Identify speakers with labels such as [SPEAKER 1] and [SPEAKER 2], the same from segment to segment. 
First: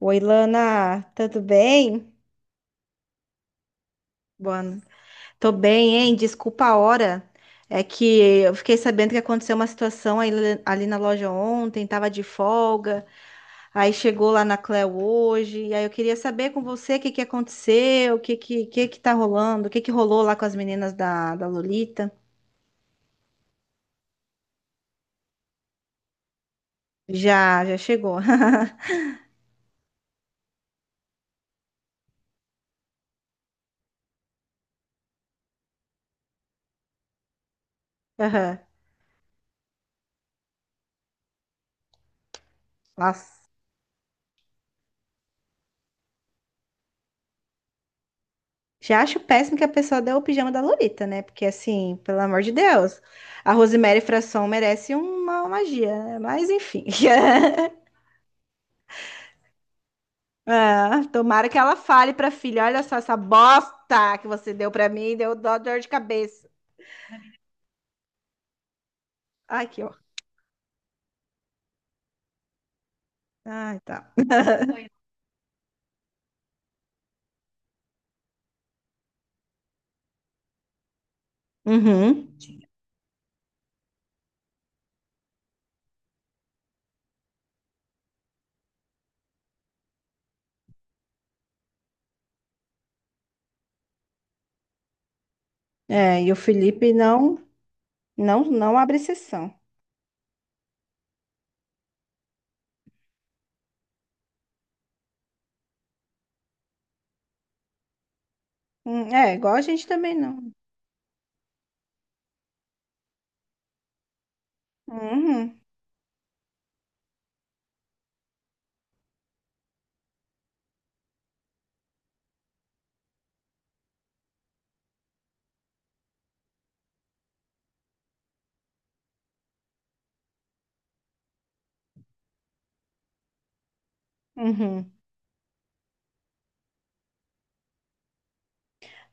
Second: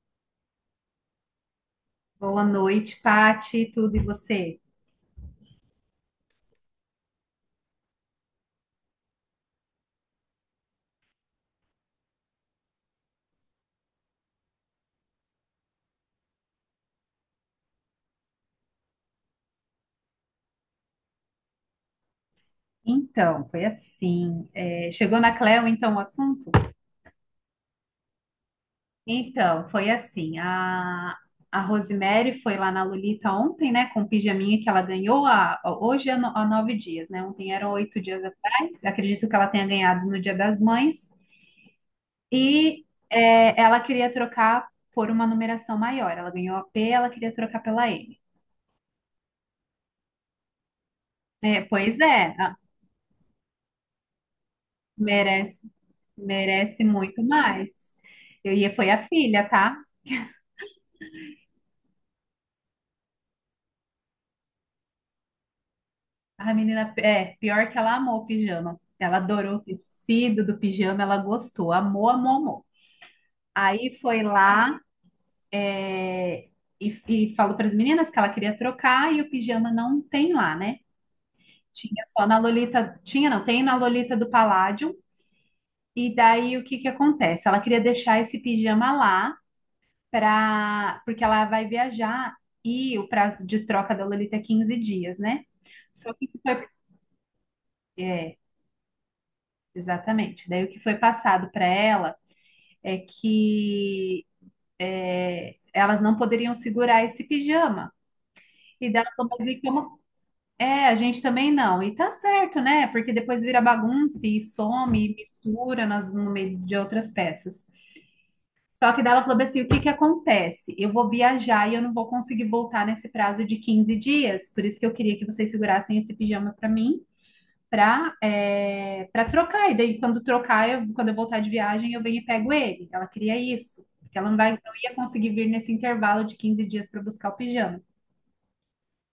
[SPEAKER 1] Oi, Lana, tudo bem?
[SPEAKER 2] Boa noite, Pati, tudo e você?
[SPEAKER 1] Boa. Tô bem, hein? Desculpa a hora. É que eu fiquei sabendo que aconteceu uma situação ali na loja ontem, tava de folga, aí chegou lá na Cleo hoje, e aí eu queria saber com você o que que aconteceu, que tá rolando, o que que rolou lá com as meninas da Lolita.
[SPEAKER 2] Então, foi assim. Chegou na Cleo, então, o assunto?
[SPEAKER 1] Já chegou.
[SPEAKER 2] Então, foi assim. A Rosemary foi lá na Lolita ontem, né, com o pijaminha que ela ganhou há, hoje há, no- há 9 dias, né? Ontem eram 8 dias
[SPEAKER 1] Aham.
[SPEAKER 2] atrás. Acredito que ela tenha ganhado no Dia das Mães. E
[SPEAKER 1] Nossa.
[SPEAKER 2] é, ela queria trocar por uma numeração maior. Ela ganhou a P, ela queria trocar pela M.
[SPEAKER 1] Já acho péssimo que a pessoa deu o pijama da Lolita, né? Porque,
[SPEAKER 2] É,
[SPEAKER 1] assim,
[SPEAKER 2] pois
[SPEAKER 1] pelo
[SPEAKER 2] é,
[SPEAKER 1] amor de Deus, a Rosemary Fração merece uma
[SPEAKER 2] merece.
[SPEAKER 1] magia, né? Mas,
[SPEAKER 2] Merece
[SPEAKER 1] enfim.
[SPEAKER 2] muito mais. Foi a filha, tá?
[SPEAKER 1] Ah, tomara que ela fale pra filha: olha só essa bosta que você deu pra mim, deu dó, dor de cabeça.
[SPEAKER 2] A menina, pior que ela amou o pijama. Ela adorou o
[SPEAKER 1] Ai, que ó.
[SPEAKER 2] tecido do pijama, ela gostou, amou, amou, amou.
[SPEAKER 1] Ai,
[SPEAKER 2] Aí
[SPEAKER 1] tá.
[SPEAKER 2] foi lá, é, e falou para as meninas que ela queria trocar e o pijama não tem lá, né? Tinha só
[SPEAKER 1] Uhum.
[SPEAKER 2] na Lolita, tinha não, tem na Lolita do Paládio. E daí o que que acontece? Ela queria deixar esse pijama lá, para porque ela vai viajar e o prazo de troca da Lolita é 15 dias, né? Só
[SPEAKER 1] É,
[SPEAKER 2] que o
[SPEAKER 1] e o
[SPEAKER 2] que foi,
[SPEAKER 1] Felipe não,
[SPEAKER 2] é,
[SPEAKER 1] não abre exceção.
[SPEAKER 2] exatamente. Daí o que foi passado para ela é que elas não poderiam segurar esse pijama. E dela
[SPEAKER 1] É,
[SPEAKER 2] falou, mas
[SPEAKER 1] igual
[SPEAKER 2] e
[SPEAKER 1] a gente
[SPEAKER 2] como?
[SPEAKER 1] também não.
[SPEAKER 2] É, a gente também não. E tá certo, né? Porque depois vira bagunça e some e
[SPEAKER 1] Uhum.
[SPEAKER 2] mistura nas, no meio de outras peças. Só que daí ela falou bem assim: o que que acontece? Eu vou viajar e eu não vou conseguir voltar nesse prazo de 15 dias, por isso que eu queria que vocês segurassem esse pijama para mim, para trocar. E daí, quando trocar, quando eu voltar de viagem, eu venho e pego ele. Ela queria isso, porque ela não vai, não
[SPEAKER 1] Uhum.
[SPEAKER 2] ia conseguir vir nesse intervalo de 15 dias para buscar o pijama.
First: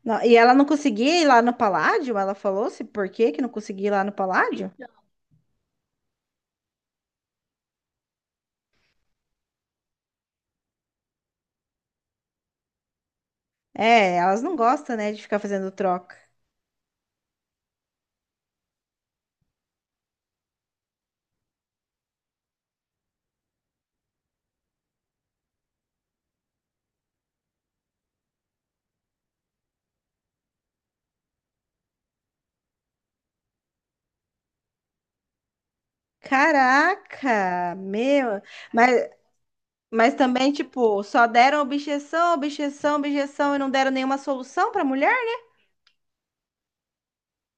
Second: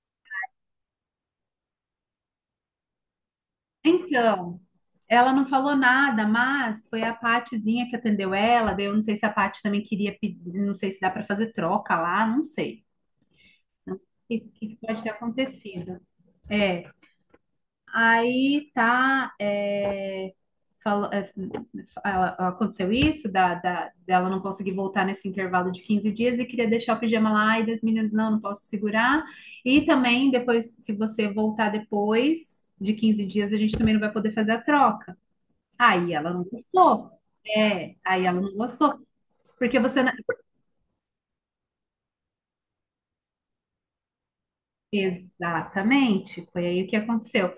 [SPEAKER 1] Não, e ela não conseguia ir lá no Paládio? Ela falou-se por que que não conseguia ir lá no
[SPEAKER 2] Então,
[SPEAKER 1] Paládio?
[SPEAKER 2] ela não falou nada, mas foi a Patizinha que atendeu ela. Daí eu não sei se a Pati também queria pedir, não sei se dá para fazer troca lá, não sei.
[SPEAKER 1] É,
[SPEAKER 2] O que
[SPEAKER 1] elas não
[SPEAKER 2] que
[SPEAKER 1] gostam,
[SPEAKER 2] pode ter
[SPEAKER 1] né, de ficar fazendo
[SPEAKER 2] acontecido?
[SPEAKER 1] troca.
[SPEAKER 2] É, aí tá, fala- é, aconteceu isso, dela não conseguir voltar nesse intervalo de 15 dias e queria deixar o pijama lá, e das meninas, não, não posso segurar. E também, depois, se você voltar depois de 15 dias, a gente também não vai poder fazer a troca. Aí ela não gostou.
[SPEAKER 1] Caraca,
[SPEAKER 2] É, aí ela
[SPEAKER 1] meu.
[SPEAKER 2] não gostou.
[SPEAKER 1] Mas,
[SPEAKER 2] Porque você. Não-
[SPEAKER 1] mas também, tipo, só deram objeção, objeção, objeção e não deram nenhuma solução pra mulher?
[SPEAKER 2] Exatamente, foi aí o que aconteceu.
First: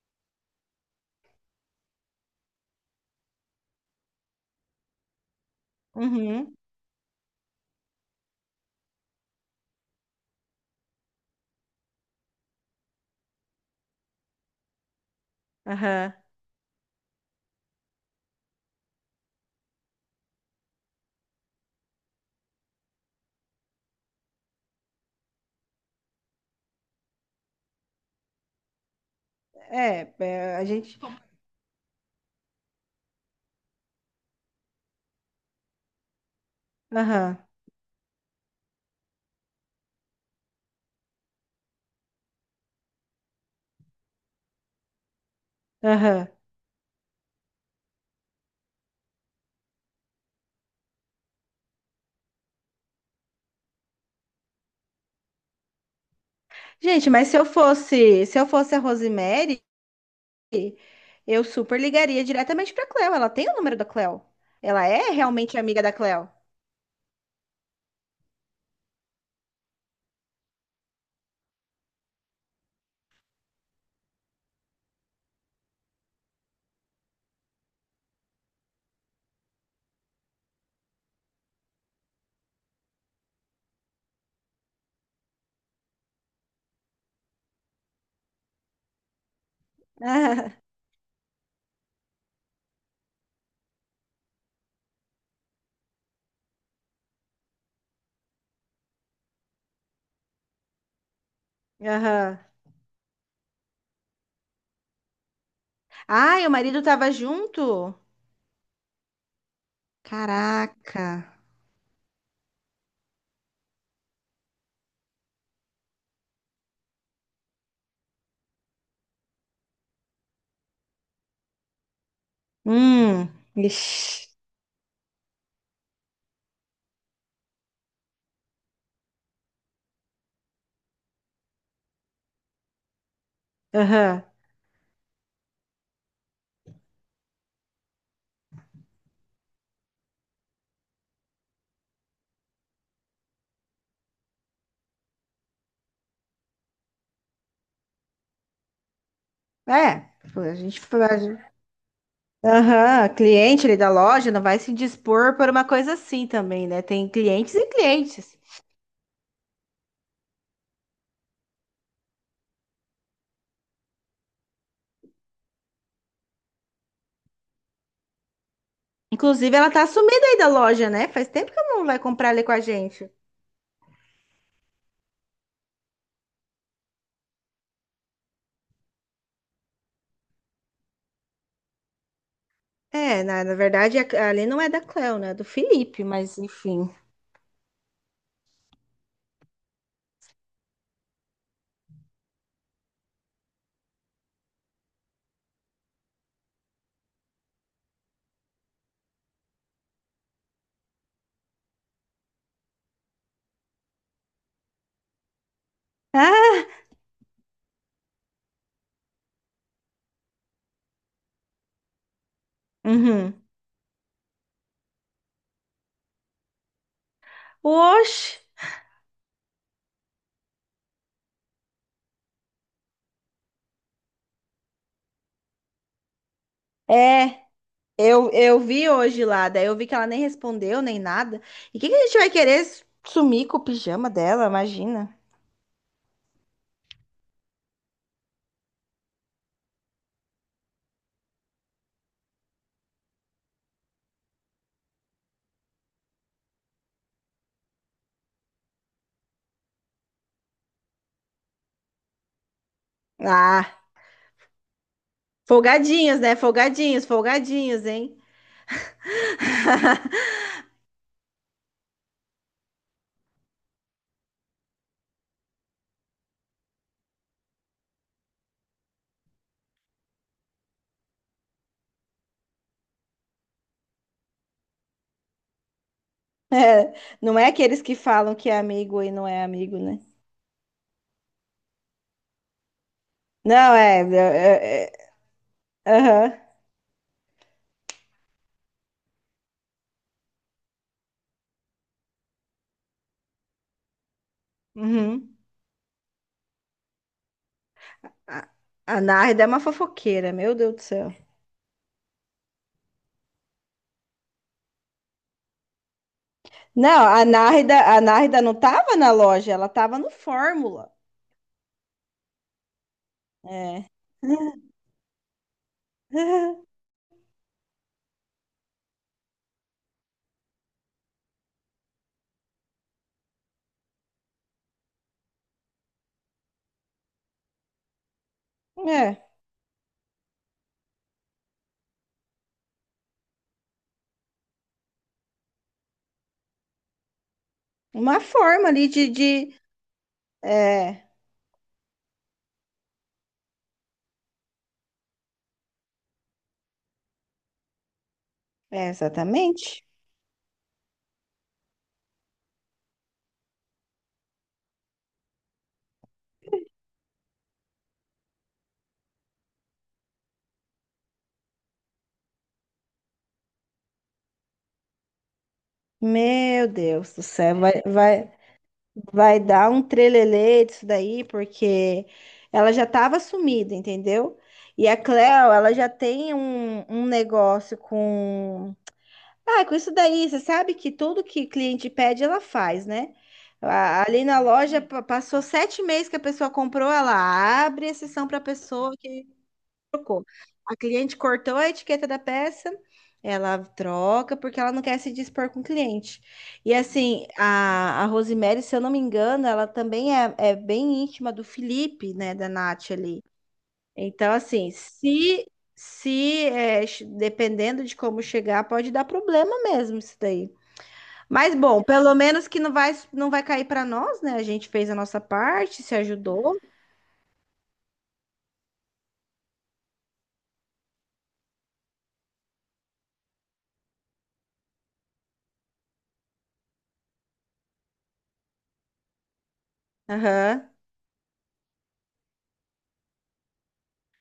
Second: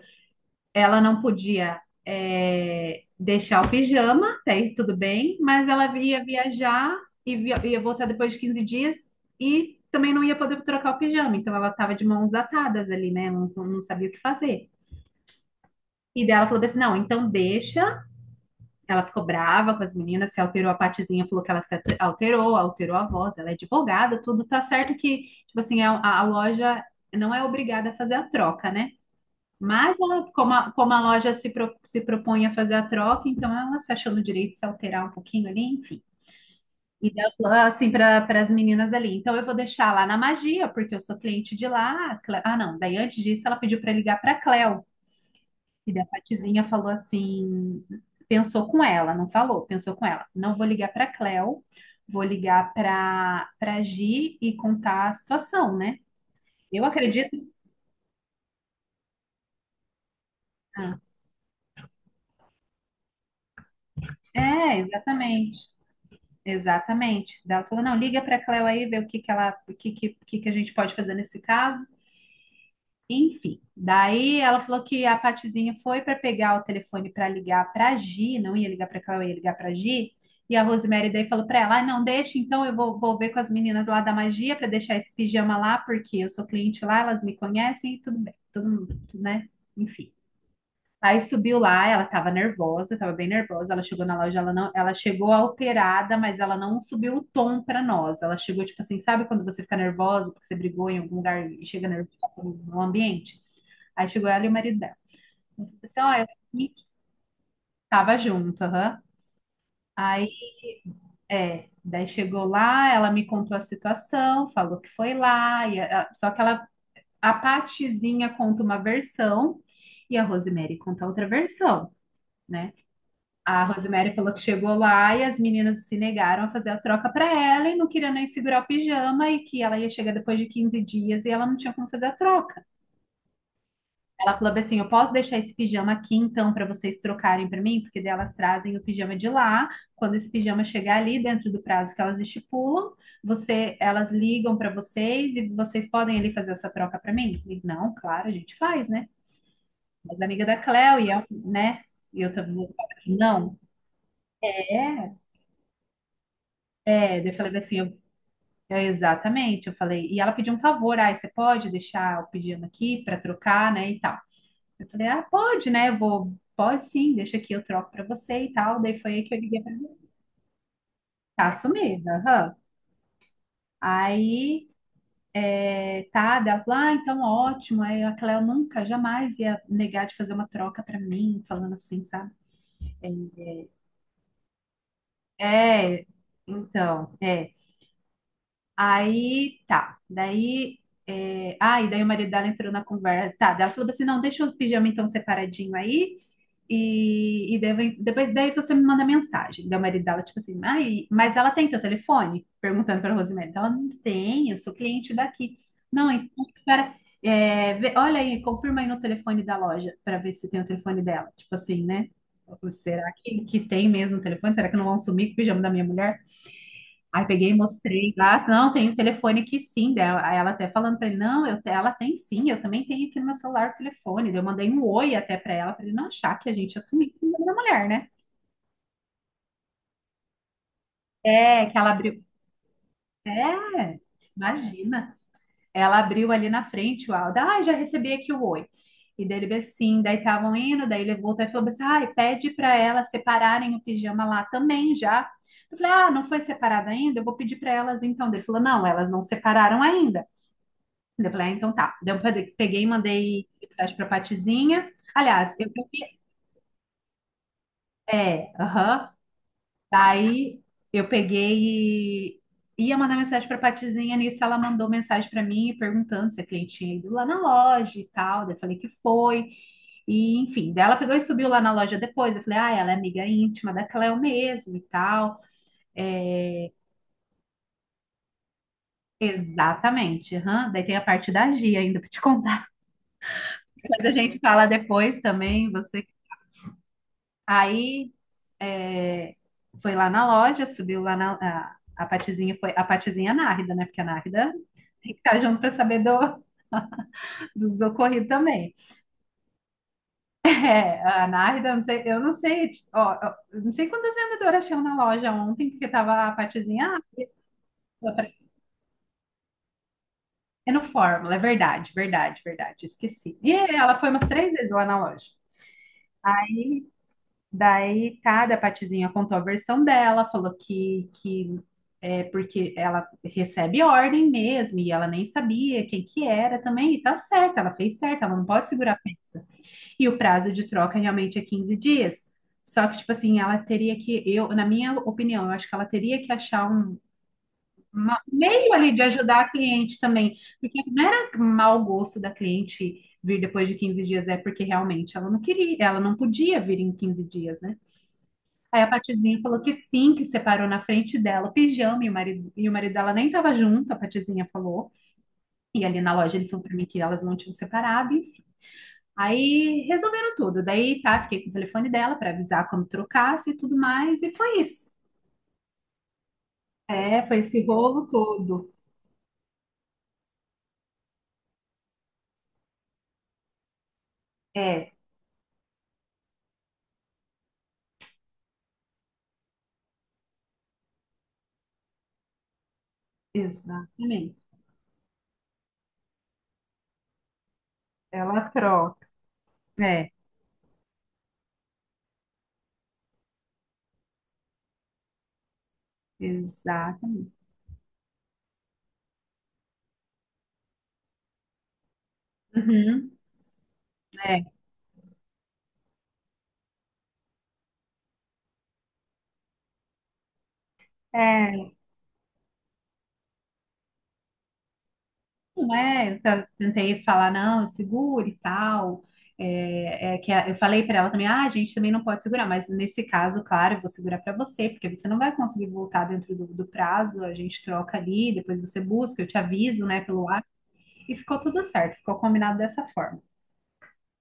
[SPEAKER 2] Ela não podia deixar o pijama, até aí tudo bem, mas ela ia
[SPEAKER 1] Uhum,
[SPEAKER 2] viajar e ia voltar depois de 15 dias e também não ia poder trocar o pijama, então ela estava de mãos atadas ali, né? Não, não sabia o que fazer.
[SPEAKER 1] aham.
[SPEAKER 2] E daí ela falou assim: não, então deixa. Ela ficou brava com as meninas, se alterou a partezinha, falou que ela se ate- alterou, alterou a voz, ela é advogada, tudo tá certo que, tipo assim, a loja não é obrigada a fazer a troca, né? Mas
[SPEAKER 1] É,
[SPEAKER 2] ela, como
[SPEAKER 1] é, a
[SPEAKER 2] a, como
[SPEAKER 1] gente.
[SPEAKER 2] a loja se propõe a fazer a troca, então ela se achou no direito de se alterar um pouquinho ali, enfim. E daí ela
[SPEAKER 1] Aham,
[SPEAKER 2] falou assim para as meninas ali, então eu vou deixar lá na Magia, porque eu sou cliente de lá. Ah, não, daí antes disso ela pediu para ligar para a Cleo. E daí a
[SPEAKER 1] aham.
[SPEAKER 2] Patizinha falou assim, pensou com ela, não falou, pensou com ela. Não vou ligar para a Cleo, vou ligar para Gi e contar a situação, né? Eu
[SPEAKER 1] Gente, mas
[SPEAKER 2] acredito.
[SPEAKER 1] se eu fosse a Rosemary,
[SPEAKER 2] Ah,
[SPEAKER 1] eu super ligaria diretamente pra Cleo. Ela tem o número da Cleo.
[SPEAKER 2] é,
[SPEAKER 1] Ela é realmente
[SPEAKER 2] exatamente.
[SPEAKER 1] amiga da Cleo.
[SPEAKER 2] Exatamente. Daí ela falou: não, liga para a Cleo aí, vê o que que ela, o que que a gente pode fazer nesse caso. Enfim, daí ela falou que a Patizinha foi para pegar o telefone para ligar para a Gi, não ia ligar para a Cleo, ia ligar para a Gi. E a Rosemary daí falou para ela: ah, não, deixa, então eu vou ver com as meninas lá da magia para deixar esse pijama lá, porque eu sou cliente lá, elas me conhecem e tudo bem, tudo, tudo, né? Enfim.
[SPEAKER 1] Aham.
[SPEAKER 2] Aí subiu lá, ela tava nervosa, tava bem nervosa. Ela chegou na loja, ela não, ela chegou alterada, mas ela não subiu o tom pra nós. Ela chegou tipo assim, sabe quando você fica nervosa porque você brigou em algum lugar e chega nervosa
[SPEAKER 1] Aham.
[SPEAKER 2] no ambiente? Aí chegou ela e o marido dela. Ela falou assim, ó, eu
[SPEAKER 1] Ai, o
[SPEAKER 2] sei
[SPEAKER 1] marido
[SPEAKER 2] que
[SPEAKER 1] tava junto?
[SPEAKER 2] tava junto, aham. Aí,
[SPEAKER 1] Caraca.
[SPEAKER 2] daí chegou lá, ela me contou a situação, falou que foi lá, só que ela, a Patizinha conta uma versão e a Rosemary conta outra versão, né?
[SPEAKER 1] Hum,
[SPEAKER 2] A Rosemary
[SPEAKER 1] ixi,
[SPEAKER 2] falou que chegou lá e as meninas se negaram a fazer a troca para ela e não queria nem segurar o pijama e que ela ia chegar depois de 15 dias e ela não tinha como fazer a troca.
[SPEAKER 1] aham.
[SPEAKER 2] Ela falou assim: eu posso deixar esse pijama aqui então para vocês trocarem para mim? Porque daí elas trazem o pijama de lá. Quando esse pijama chegar ali dentro do prazo que elas estipulam, elas ligam para vocês e vocês podem ali fazer essa troca para mim? E, não, claro, a gente faz, né?
[SPEAKER 1] É,
[SPEAKER 2] Mas a
[SPEAKER 1] pô,
[SPEAKER 2] amiga
[SPEAKER 1] a
[SPEAKER 2] da
[SPEAKER 1] gente
[SPEAKER 2] Cléo e
[SPEAKER 1] faz.
[SPEAKER 2] eu, né? E eu também,
[SPEAKER 1] Aham,
[SPEAKER 2] não,
[SPEAKER 1] cliente ali da loja não vai se
[SPEAKER 2] é,
[SPEAKER 1] dispor por uma coisa assim também, né? Tem
[SPEAKER 2] é. Daí eu
[SPEAKER 1] clientes
[SPEAKER 2] falei
[SPEAKER 1] e
[SPEAKER 2] assim,
[SPEAKER 1] clientes.
[SPEAKER 2] é, exatamente, eu falei. E ela pediu um favor, ah, você pode deixar o pedido aqui para trocar, né, e tal. Eu falei, ah, pode, né, eu vou, pode sim, deixa aqui, eu troco para você e tal. Daí foi aí que eu
[SPEAKER 1] Inclusive,
[SPEAKER 2] liguei
[SPEAKER 1] ela
[SPEAKER 2] para
[SPEAKER 1] tá
[SPEAKER 2] você.
[SPEAKER 1] sumida aí da loja, né? Faz tempo
[SPEAKER 2] Tá
[SPEAKER 1] que ela não vai
[SPEAKER 2] sumida,
[SPEAKER 1] comprar ali com
[SPEAKER 2] aham.
[SPEAKER 1] a gente.
[SPEAKER 2] Aí, tá, daí ela falou, ah, então ótimo. Aí a Cléo nunca, jamais ia negar de fazer uma troca para mim, falando assim, sabe?
[SPEAKER 1] É, na
[SPEAKER 2] É,
[SPEAKER 1] verdade, ali não é da Cleo, né? É do Felipe,
[SPEAKER 2] é,
[SPEAKER 1] mas enfim.
[SPEAKER 2] então, é. Aí tá, daí. Ah, e daí o marido dela entrou na conversa. Tá, daí ela falou assim: não, deixa o pijama então separadinho aí. E daí depois daí você me manda mensagem. Daí o marido dela, tipo assim, ah, mas ela tem teu telefone? Perguntando pra Rosemary. Ela não tem, eu sou cliente daqui. Não, então,
[SPEAKER 1] Ah,
[SPEAKER 2] espera. Olha aí, confirma aí no telefone da loja pra ver se tem o telefone dela. Tipo assim, né? Será
[SPEAKER 1] uhum.
[SPEAKER 2] que tem mesmo o telefone? Será que não vão sumir com o pijama da minha mulher? Aí peguei e mostrei
[SPEAKER 1] Oxe,
[SPEAKER 2] lá, não, tem o telefone aqui sim, daí ela até falando para ele, não, ela tem sim, eu também tenho aqui no meu celular o telefone. Daí eu mandei um oi até para ela, para ele não achar que a gente assumiu o
[SPEAKER 1] é.
[SPEAKER 2] nome da mulher, né?
[SPEAKER 1] Eu vi hoje lá, daí eu vi que ela nem respondeu nem nada.
[SPEAKER 2] É, que
[SPEAKER 1] E o que
[SPEAKER 2] ela
[SPEAKER 1] que a gente
[SPEAKER 2] abriu,
[SPEAKER 1] vai querer sumir com o
[SPEAKER 2] é,
[SPEAKER 1] pijama dela? Imagina.
[SPEAKER 2] imagina, ela abriu ali na frente o áudio, ah, já recebi aqui o oi. E daí ele bem assim, daí estavam indo, daí ele voltou e falou assim, ai, pede para elas separarem o pijama lá também já. Eu falei, ah, não foi separado ainda? Eu vou pedir para elas então. Daí ele falou, não, elas não separaram ainda. Eu falei, ah, então tá. Daí peguei e mandei
[SPEAKER 1] Ah,
[SPEAKER 2] mensagem pra Patizinha. Aliás, eu peguei.
[SPEAKER 1] folgadinhos, né? Folgadinhos, folgadinhos, hein?
[SPEAKER 2] É, aham. Daí eu peguei e ia mandar mensagem pra Patizinha. Nisso ela mandou mensagem pra mim perguntando se a cliente tinha ido lá na loja e tal. Daí eu falei que foi. E enfim, daí ela pegou e subiu lá na loja depois. Eu falei, ah, ela é amiga íntima da Cleo mesmo e tal. É,
[SPEAKER 1] É, não é aqueles que falam que é amigo e não é amigo, né?
[SPEAKER 2] exatamente. Aham. Daí tem a parte da Gia ainda pra te contar.
[SPEAKER 1] Não, é.
[SPEAKER 2] Mas a gente fala
[SPEAKER 1] É, é,
[SPEAKER 2] depois também.
[SPEAKER 1] é,
[SPEAKER 2] Você.
[SPEAKER 1] aham.
[SPEAKER 2] Aí É, foi lá na loja, subiu lá na. A Patizinha foi. A Patizinha Nárida, né? Porque a Nárida tem que
[SPEAKER 1] Uhum.
[SPEAKER 2] estar junto para saber do, dos ocorridos
[SPEAKER 1] A,
[SPEAKER 2] também.
[SPEAKER 1] a Nárida é uma fofoqueira, meu Deus do
[SPEAKER 2] É,
[SPEAKER 1] céu.
[SPEAKER 2] a Nárida, eu não sei, ó, eu não sei quantas vendedoras tinham na loja ontem, porque tava a Patizinha.
[SPEAKER 1] Não, a
[SPEAKER 2] Ah,
[SPEAKER 1] Nárida não tava na loja, ela tava no
[SPEAKER 2] é no
[SPEAKER 1] Fórmula.
[SPEAKER 2] Fórmula, é verdade, verdade, verdade, esqueci. E
[SPEAKER 1] É.
[SPEAKER 2] ela foi umas 3 vezes lá na loja. Daí, cada Patizinha contou a versão dela, falou que é porque ela recebe ordem mesmo, e ela nem sabia quem que era também, e tá certo, ela fez certo, ela não pode segurar a
[SPEAKER 1] É,
[SPEAKER 2] peça. E o prazo de troca realmente é 15 dias. Só que, tipo assim, eu, na minha opinião, eu acho que ela teria que achar
[SPEAKER 1] uma
[SPEAKER 2] um
[SPEAKER 1] forma
[SPEAKER 2] meio
[SPEAKER 1] ali
[SPEAKER 2] ali de ajudar a
[SPEAKER 1] de...
[SPEAKER 2] cliente também, porque
[SPEAKER 1] É,
[SPEAKER 2] não era mau gosto da cliente vir depois de 15 dias, é porque realmente ela não queria, ela não podia vir em 15 dias, né? Aí a
[SPEAKER 1] é,
[SPEAKER 2] Patizinha falou que
[SPEAKER 1] exatamente.
[SPEAKER 2] sim, que separou na frente dela o pijama e o marido dela nem estava junto, a Patizinha falou. E ali na loja ele falou para mim que elas não tinham separado. Enfim. Aí resolveram tudo. Daí tá, fiquei com o telefone dela para avisar quando trocasse e tudo mais. E foi isso.
[SPEAKER 1] Meu Deus do
[SPEAKER 2] É, foi
[SPEAKER 1] céu,
[SPEAKER 2] esse rolo
[SPEAKER 1] vai,
[SPEAKER 2] todo.
[SPEAKER 1] vai dar um trelelê disso daí, porque ela já estava sumida, entendeu? E
[SPEAKER 2] É,
[SPEAKER 1] a Cleo, ela já tem um negócio com. Ah, com isso daí, você sabe que tudo que cliente pede, ela faz, né? Ali
[SPEAKER 2] exatamente.
[SPEAKER 1] na loja, passou 7 meses que a pessoa comprou, ela abre a sessão para a
[SPEAKER 2] Ela
[SPEAKER 1] pessoa
[SPEAKER 2] troca. É,
[SPEAKER 1] trocou. A cliente cortou a etiqueta da peça, ela troca porque ela não quer se dispor com o cliente. E assim,
[SPEAKER 2] exatamente.
[SPEAKER 1] a Rosemary, se eu não me engano, ela também é bem íntima do Felipe, né, da Nath
[SPEAKER 2] Uhum,
[SPEAKER 1] ali. Então,
[SPEAKER 2] é.
[SPEAKER 1] assim, se é, dependendo de como chegar, pode dar problema mesmo isso daí. Mas
[SPEAKER 2] É,
[SPEAKER 1] bom, pelo menos que não vai cair para nós, né? A gente fez a nossa
[SPEAKER 2] não
[SPEAKER 1] parte, se
[SPEAKER 2] é,
[SPEAKER 1] ajudou.
[SPEAKER 2] tentei falar, não, segure e tal. É, é que eu falei para ela também, ah, a gente também não pode segurar, mas nesse caso, claro, eu vou segurar para você, porque você não vai conseguir voltar dentro do prazo, a gente troca ali, depois você busca, eu te aviso, né, pelo WhatsApp,
[SPEAKER 1] Aham.
[SPEAKER 2] e ficou tudo certo, ficou combinado dessa forma.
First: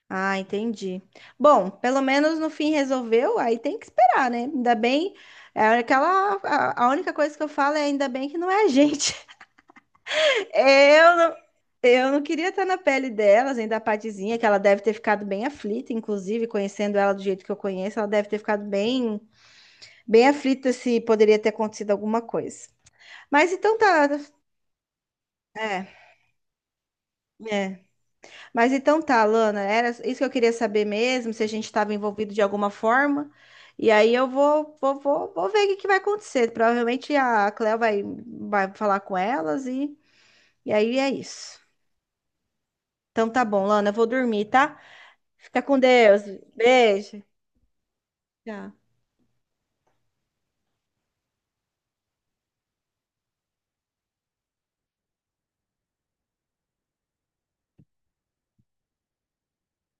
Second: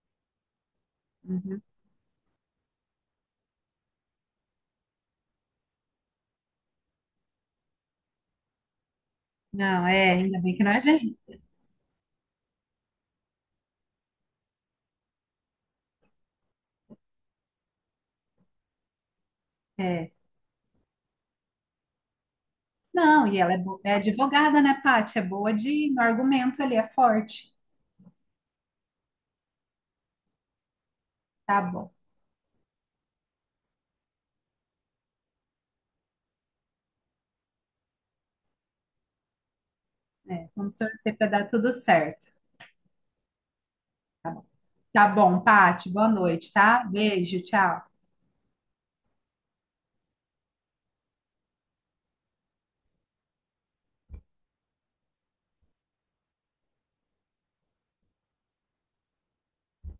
[SPEAKER 1] Ah, entendi.
[SPEAKER 2] Uhum.
[SPEAKER 1] Bom, pelo menos no fim resolveu, aí tem que esperar, né? Ainda bem, é aquela, a única coisa que eu falo é ainda bem que não é a gente.
[SPEAKER 2] Não, ainda bem que não é
[SPEAKER 1] Eu
[SPEAKER 2] gente.
[SPEAKER 1] não, eu não queria estar na pele delas, ainda a Patizinha, que ela deve ter ficado bem aflita, inclusive, conhecendo ela do jeito que eu conheço, ela deve ter ficado bem,
[SPEAKER 2] É.
[SPEAKER 1] bem aflita se poderia ter acontecido alguma coisa.
[SPEAKER 2] Não, e
[SPEAKER 1] Mas
[SPEAKER 2] ela é,
[SPEAKER 1] então
[SPEAKER 2] bo- é
[SPEAKER 1] tá,
[SPEAKER 2] advogada, né, Paty? É boa
[SPEAKER 1] é,
[SPEAKER 2] de, no argumento ali, é forte.
[SPEAKER 1] é. Mas então tá, Lana, era isso que eu queria saber mesmo, se a
[SPEAKER 2] Tá
[SPEAKER 1] gente
[SPEAKER 2] bom,
[SPEAKER 1] estava envolvido de alguma forma. E aí eu vou ver o que que vai acontecer. Provavelmente a Cleo vai falar com elas e
[SPEAKER 2] vamos
[SPEAKER 1] aí é
[SPEAKER 2] torcer para dar
[SPEAKER 1] isso.
[SPEAKER 2] tudo certo.
[SPEAKER 1] Então tá bom, Lana, eu vou dormir, tá?
[SPEAKER 2] Tá bom,
[SPEAKER 1] Fica com
[SPEAKER 2] Pati, boa
[SPEAKER 1] Deus.
[SPEAKER 2] noite, tá?
[SPEAKER 1] Beijo.
[SPEAKER 2] Beijo, tchau.
[SPEAKER 1] Tchau.